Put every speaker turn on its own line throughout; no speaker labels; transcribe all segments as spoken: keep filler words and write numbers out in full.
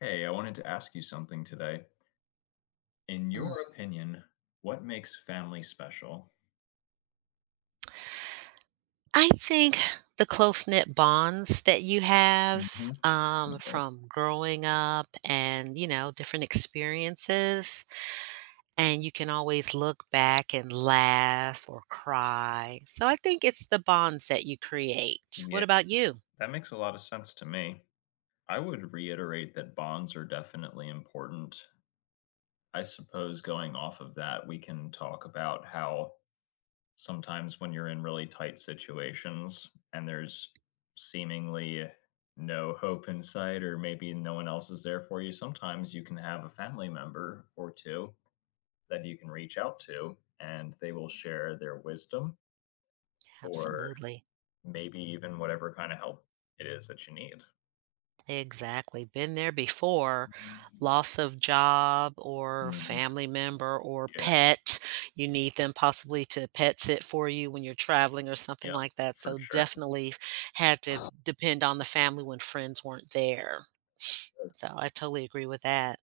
Hey, I wanted to ask you something today. In
Mm.
your opinion, what makes family special?
I think the close-knit bonds that you have,
Hmm.
um,
Definitely.
from growing up and, you know, different experiences, and you can always look back and laugh or cry. So I think it's the bonds that you create.
Yeah,
What about you?
that makes a lot of sense to me. I would reiterate that bonds are definitely important. I suppose going off of that, we can talk about how sometimes when you're in really tight situations and there's seemingly no hope in sight, or maybe no one else is there for you, sometimes you can have a family member or two that you can reach out to and they will share their wisdom or
Absolutely.
maybe even whatever kind of help it is that you need.
Exactly. Been there before. Loss of job or
Mhm.
family member or
Yeah,
pet. You need them possibly to pet sit for you when you're traveling or something
yeah,
like that.
for
So
sure.
definitely had to depend on the family when friends weren't there. So I totally agree with that.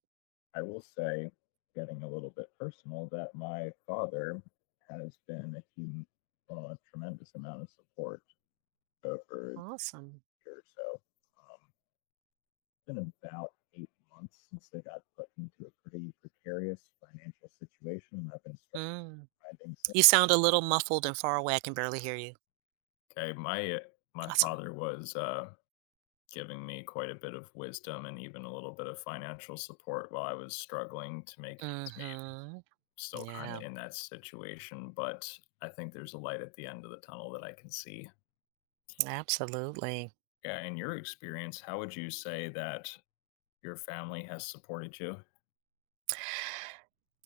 I will say, getting a little bit personal, that my father has been a hum- uh, tremendous amount of support over
Awesome.
the year or so. Um, it's been about eight months since they got put into a pretty precarious financial situation, and I've been
Mm.
struggling since.
You sound a little muffled and far away. I can barely hear you.
Okay, my my
Awesome.
father was uh, giving me quite a bit of wisdom and even a little bit of financial support while I was struggling to make ends meet.
Mm-hmm.
Still kind of
Yeah,
in that situation, but I think there's a light at the end of the tunnel that I can see.
absolutely.
Yeah, in your experience, how would you say that your family has supported you?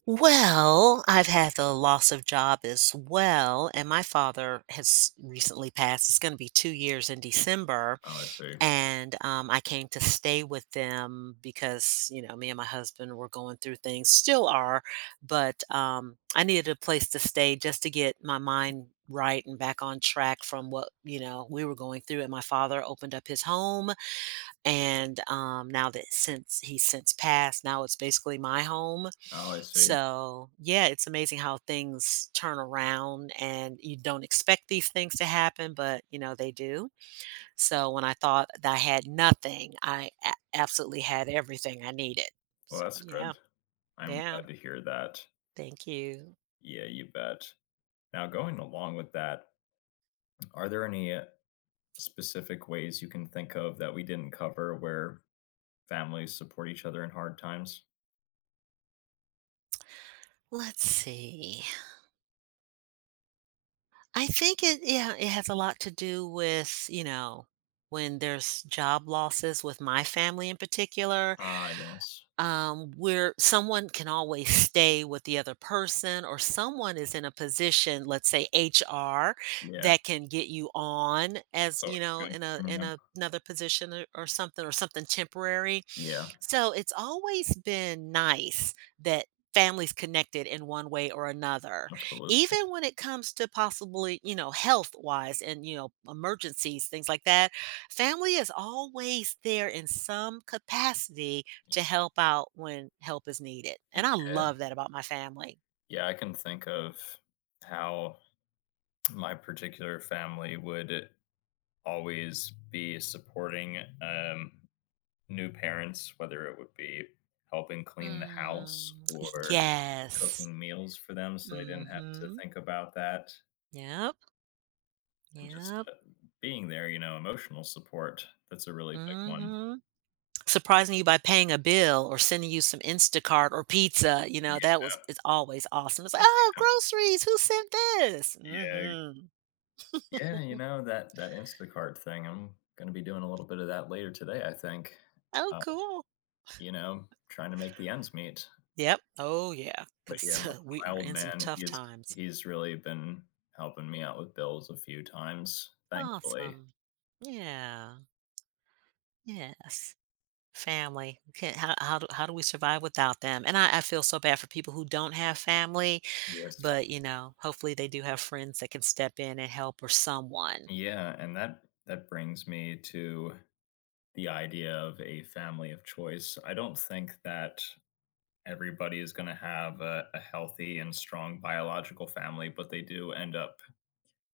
Well, I've had the loss of job as well, and my father has recently passed. It's going to be two years in December,
Oh, I see.
and um, I came to stay with them because you know me and my husband were going through things, still are, but um, I needed a place to stay just to get my mind right and back on track from what you know we were going through. And my father opened up his home, and um, now that since he's since passed, now it's basically my home,
Oh, I see.
so yeah, it's amazing how things turn around and you don't expect these things to happen, but you know, they do. So, when I thought that I had nothing, I a- absolutely had everything I needed.
Well,
So,
that's
yeah,
good. I'm
yeah,
glad to hear that.
thank you.
Yeah, you bet. Now, going along with that, are there any uh, specific ways you can think of that we didn't cover where families support each other in hard times?
Let's see. I think it, yeah, it has a lot to do with, you know, when there's job losses with my family in particular,
Ah, yes.
um, where someone can always stay with the other person, or someone is in a position, let's say H R,
Yeah.
that can get you on
That's
as
always
you
a
know
good
in a
thing,
in
yeah.
a, another position or, or something, or something temporary.
Yeah,
So it's always been nice that families connected in one way or another
absolutely.
even when it comes to possibly you know health wise and you know emergencies things like that family is always there in some capacity to help out when help is needed. And I
Yeah.
love that about my family.
Yeah, I can think of how my particular family would always be supporting, um, new parents, whether it would be helping clean the house
Mm,
or
yes.
cooking meals for them so they didn't have to
Mm-hmm.
think about that.
Yep.
And just
Yep.
uh, being there, you know, emotional support. That's a really big one.
Mm-hmm. Surprising you by paying a bill or sending you some Instacart or pizza, you know,
Yeah,
that was it's always awesome. It's like, oh,
uh,
groceries, who sent this?
yeah, yeah.
Mm-hmm.
Yeah, you know that that Instacart thing. I'm going to be doing a little bit of that later today, I think.
Oh,
Uh,
cool.
you know, trying to make the ends meet.
Yep. Oh yeah.
But yeah,
Cause
my,
we
my
are
old
in some
man,
tough
he's
times.
he's really been helping me out with bills a few times. Thankfully,
Awesome. Yeah. Yes. Family. We can't, how how do how do we survive without them? And I I feel so bad for people who don't have family,
he has. taught-
but, you know, hopefully they do have friends that can step in and help or someone.
yeah, and that that brings me to the idea of a family of choice. I don't think that everybody is going to have a, a healthy and strong biological family, but they do end up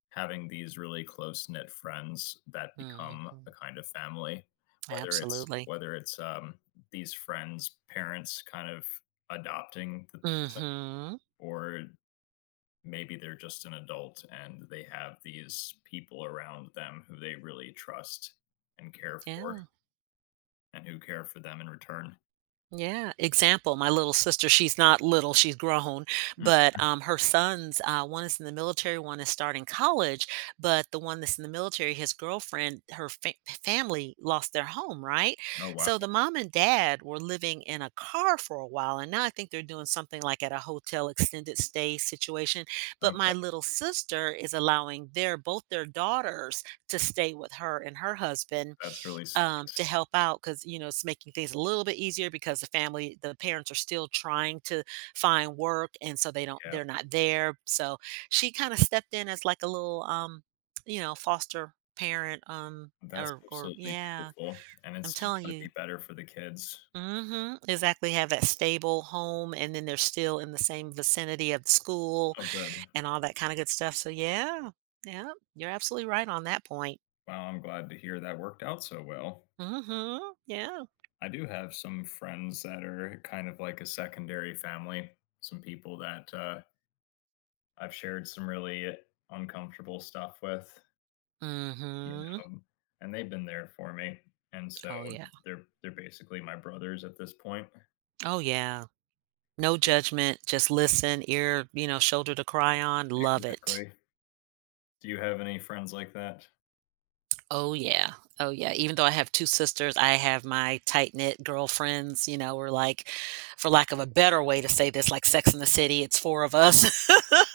having these really close knit friends that become
Mhm.
a kind of family. Whether it's
Absolutely.
whether it's um, these friends' parents kind of adopting the person,
Mhm.
or maybe they're just an adult and they have these people around them who they really trust and care for,
Yeah.
and who care for them in return.
Yeah, example, my little sister, she's not little, she's grown,
Mm.
but um, her sons, uh, one is in the military, one is starting college, but the one that's in the military, his girlfriend, her fa- family lost their home, right?
Oh wow!
So the mom and dad were living in a car for a while, and now I think they're doing something like at a hotel extended stay situation. But
Okay,
my little sister is allowing their both their daughters to stay with her and her husband
that's really
um,
sweet.
to help out because you know it's making things a little bit easier because the family the parents are still trying to find work and so they don't
Yeah.
they're not there, so she kind of stepped in as like a little um you know foster parent um
That's
or or
absolutely
yeah.
beautiful, and
I'm
it's
telling
gotta
you,
be better for the kids.
hmm, exactly, have that stable home and then they're still in the same vicinity of the school
Oh, good.
and all that kind of good stuff, so yeah, yeah, you're absolutely right on that point.
Wow, I'm glad to hear that worked out so well.
Hmm. Yeah.
I do have some friends that are kind of like a secondary family, some people that, uh, I've shared some really uncomfortable stuff with, you
Hmm.
know, and they've been there for me, and so
Oh, yeah.
they're they're basically my brothers at this point.
Oh, yeah. No judgment. Just listen, ear, you know, shoulder to cry on. Love it.
Exactly. Do you have any friends like that?
Oh, yeah. Oh, yeah. Even though I have two sisters, I have my tight knit girlfriends. You know, we're like, for lack of a better way to say this, like Sex in the City, it's four of us.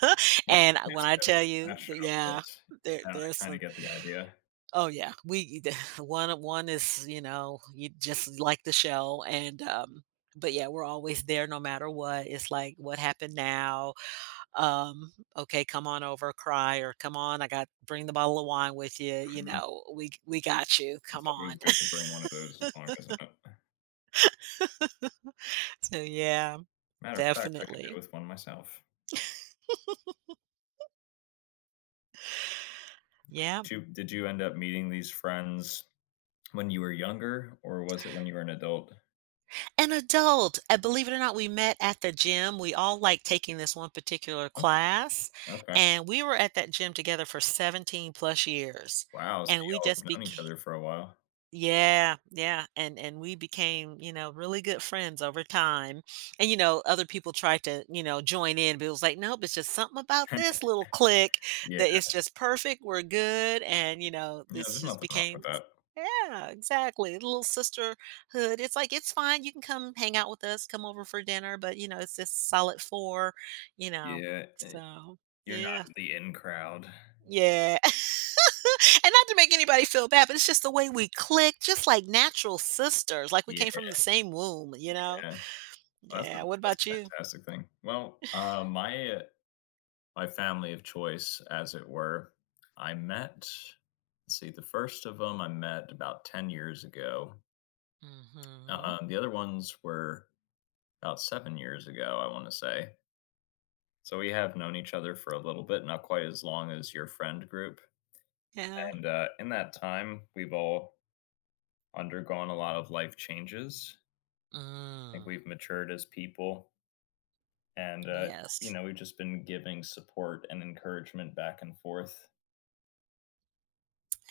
Well,
And
I
when
guess
I
I have
tell you,
that show,
that- yeah.
but
There,
yeah,
there's
I kinda
some.
get the idea.
Oh yeah, we one one is you know you just like the show, and um, but yeah, we're always there no matter what. It's like what happened now, um, okay, come on over, cry, or come on, I got, bring the bottle of wine with you, you
Mhm.
know, we we got you,
It's
come on.
always good to bring one of those along, isn't it?
So yeah,
Matter of fact, I could do
definitely,
with one myself.
yeah,
Did you did you end up meeting these friends when you were younger, or was it when you were an adult?
an adult. Uh, believe it or not, we met at the gym, we all like taking this one particular
Okay,
class,
okay.
and we were at that gym together for seventeen plus years,
Wow, so
and we
y'all have
just
known each
became,
other for a while.
yeah, yeah, and and we became, you know, really good friends over time. And you know, other people tried to, you know, join in, but it was like, nope, it's just something about this little click
Yeah,
that it's just perfect. We're good, and you know,
yeah.
this
There's
just
nothing wrong with
became,
that.
yeah, exactly, a little sisterhood. It's like it's fine. You can come hang out with us, come over for dinner, but you know, it's this solid four, you know.
Yeah, eh,
So
you're not
yeah,
in the in crowd.
yeah. And not to make anybody feel bad, but it's just the way we click, just like natural sisters, like we
Yeah,
came from the same womb, you know?
yeah. Well, that's a
Yeah. What
that's a
about you?
fantastic thing. Well, uh, my my family of choice, as it were. I met, let's see, the first of them I met about ten years ago.
Mm-hmm.
Uh, um, the other ones were about seven years ago, I want to say. So we have known each other for a little bit, not quite as long as your friend group.
Yeah.
And uh, in that time, we've all undergone a lot of life changes. I think
Mm.
we've matured as people. And, uh, you
Yes,
know, we've just been giving support and encouragement back and forth.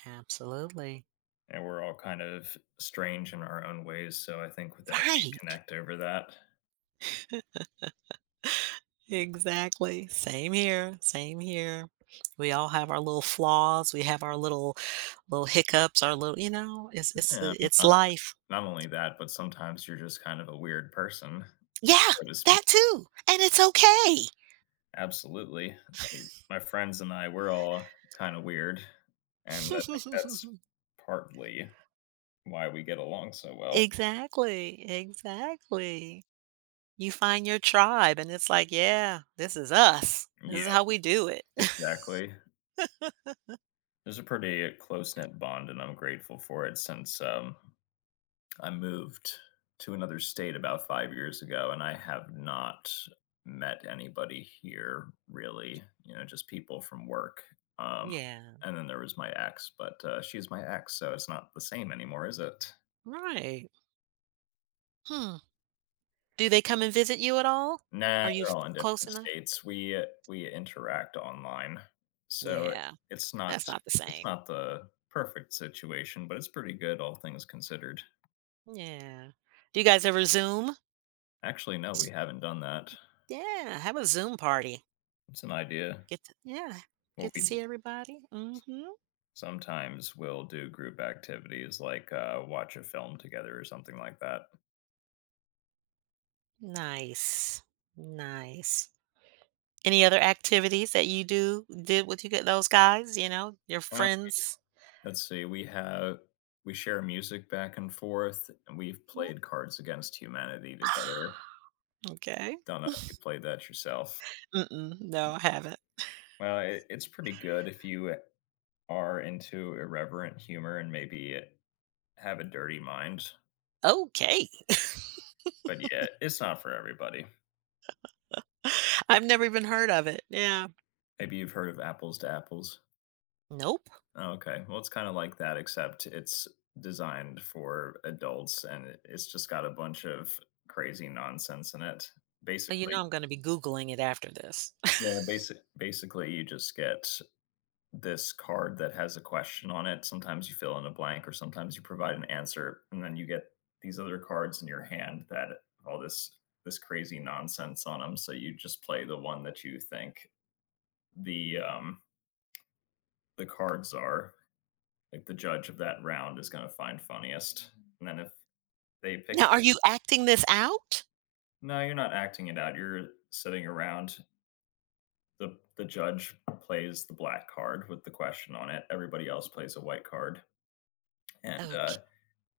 absolutely.
And we're all kind of strange in our own ways, so I think that we
Right.
connect over that.
Exactly. Same here. Same here. We all have our little flaws. We have our little little hiccups. Our little, you know, it's it's
Yeah, I mean,
it's
not
life.
not only that, but sometimes you're just kind of a weird person,
Yeah,
so to speak.
that too, and it's okay.
Absolutely. My friends and I, we're all kind of weird, and I think that's partly why we get along so well.
Exactly, exactly. You find your tribe, and it's like, "Yeah, this is us. This
Yeah,
is how we do it."
exactly. There's a pretty close-knit bond, and I'm grateful for it since, um I moved to another state about five years ago, and I have not met anybody here really. You know, just people from work. Um,
Yeah,
and then there was my ex, but uh, she's my ex, so it's not the same anymore, is it?
right. Hmm. Do they come and visit you at all?
Nah,
Are you f
they're all in
close
different
enough?
states. We uh, we interact online, so
Yeah,
it's not
that's not the
it's
same.
not the perfect situation, but it's pretty good, all things considered.
Yeah. Do you guys ever Zoom?
Actually, no, we haven't done that.
Yeah, have a Zoom party.
It's an idea.
Get to, yeah,
Well,
get to
we
see everybody. Mm. Mhm.
Sometimes we'll do group activities like, uh, watch a film together or something like that.
Nice, nice. Any other activities that you do did with you get those guys, you know, your
Uh.
friends?
Let's see, we have we share music back and forth, and we've played Cards Against Humanity together.
Okay.
Don't know if you played that yourself.
Mm-mm. No, I haven't.
Well, it, it's pretty good if you are into irreverent humor and maybe have a dirty mind,
Okay.
but yeah, it's not for everybody.
I've never even heard of it. Yeah.
Maybe you've heard of Apples to Apples?
Nope.
Okay. Well, it's kinda like that, except it's designed for adults, and it it's just got a bunch of crazy nonsense in it.
Well, you know
Basically
I'm gonna be Googling it after this.
yeah, basic basically, you just get this card that has a question on it. Sometimes you fill in a blank or sometimes you provide an answer, and then you get these other cards in your hand that have all this this crazy nonsense on them. So you just play the one that you think the, um, the cards are. Like the judge of that round is going to find funniest. And then if they pick,
Now, are you acting this out?
no, you're not acting it out. You're sitting around. the The judge plays the black card with the question on it. Everybody else plays a white card, and uh,
Ok,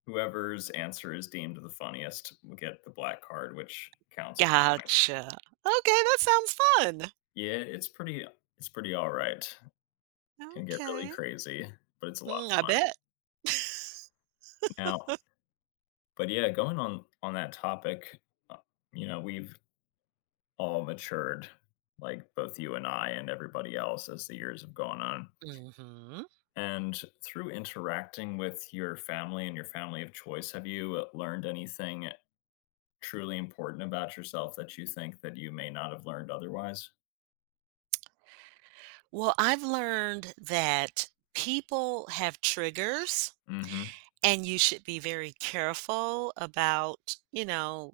whoever's answer is deemed the funniest will get the black card, which counts. Like,
gotcha. Okay, that sounds fun.
yeah, it's pretty. It's pretty all right. Can get really
Okay.
crazy, but it's a lot of
Mm, I
fun.
bet.
Now, but yeah, going on on that topic, uh, you know, we've all matured, like both you and I and everybody else as the years have gone on.
Mhm.
And through interacting with your family and your family of choice, have you learned anything truly important about yourself that you think that you may not have learned otherwise?
Well, I've learned that people have triggers,
Hmm.
and you should be very careful about, you know,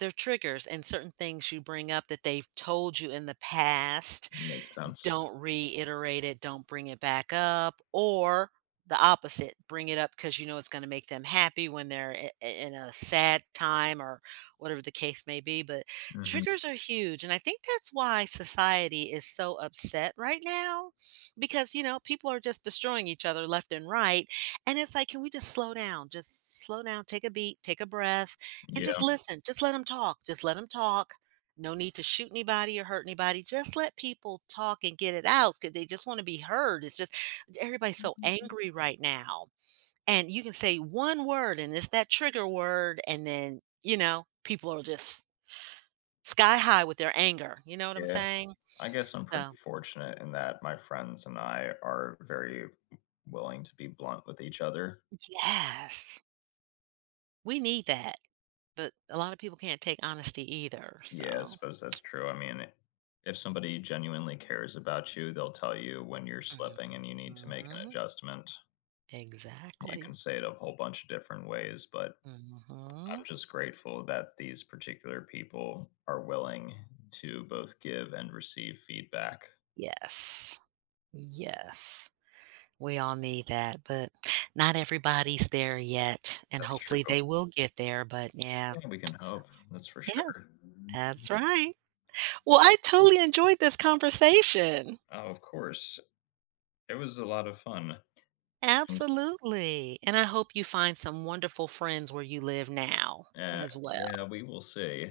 their triggers and certain things you bring up that they've told you in the past,
Makes sense.
don't reiterate it, don't bring it back up, or the opposite, bring it up because you know it's going to make them happy when they're i- i- in a sad time or whatever the case may be. But
Hmm.
triggers are huge. And I think that's why society is so upset right now because, you know, people are just destroying each other left and right. And it's like, can we just slow down? Just slow down, take a beat, take a breath, and just
Yeah,
listen. Just let them talk. Just let them talk, no need to shoot anybody or hurt anybody. Just let people talk and get it out because they just want to be heard. It's just everybody's so angry right now. And you can say one word and it's that trigger word. And then, you know, people are just sky high with their anger. You know what I'm
yeah.
saying?
I guess I'm pretty
So,
fortunate in that my friends and I are very willing to be blunt with each other.
yes, we need that. But a lot of people can't take honesty either.
Yeah, I
So,
suppose that's true. I mean, if somebody genuinely cares about you, they'll tell you when you're slipping and you need to make an
mhm,
adjustment. You
exactly.
can say it a whole bunch of different ways, but
Hmm.
I'm just grateful that these particular people are willing to both give and receive feedback.
Yes. Yes. We all need that, but not everybody's there yet, and
That's true.
hopefully they will get there, but yeah.
Yeah, we can hope. That's for
Yeah,
sure.
that's right. Well, I totally enjoyed this conversation.
Oh, of course. It was a lot of fun. And
Absolutely, and I hope you find some wonderful friends where you live now
uh,
as
yeah,
well.
we will see.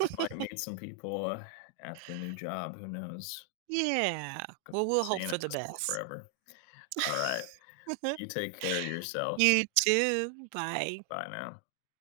I might meet some people uh, at the new job. Who knows?
Yeah. Well, we'll hope
Seeing
for the
this one
best.
forever. All right. You take care of yourself.
You too. Bye.
Bye now.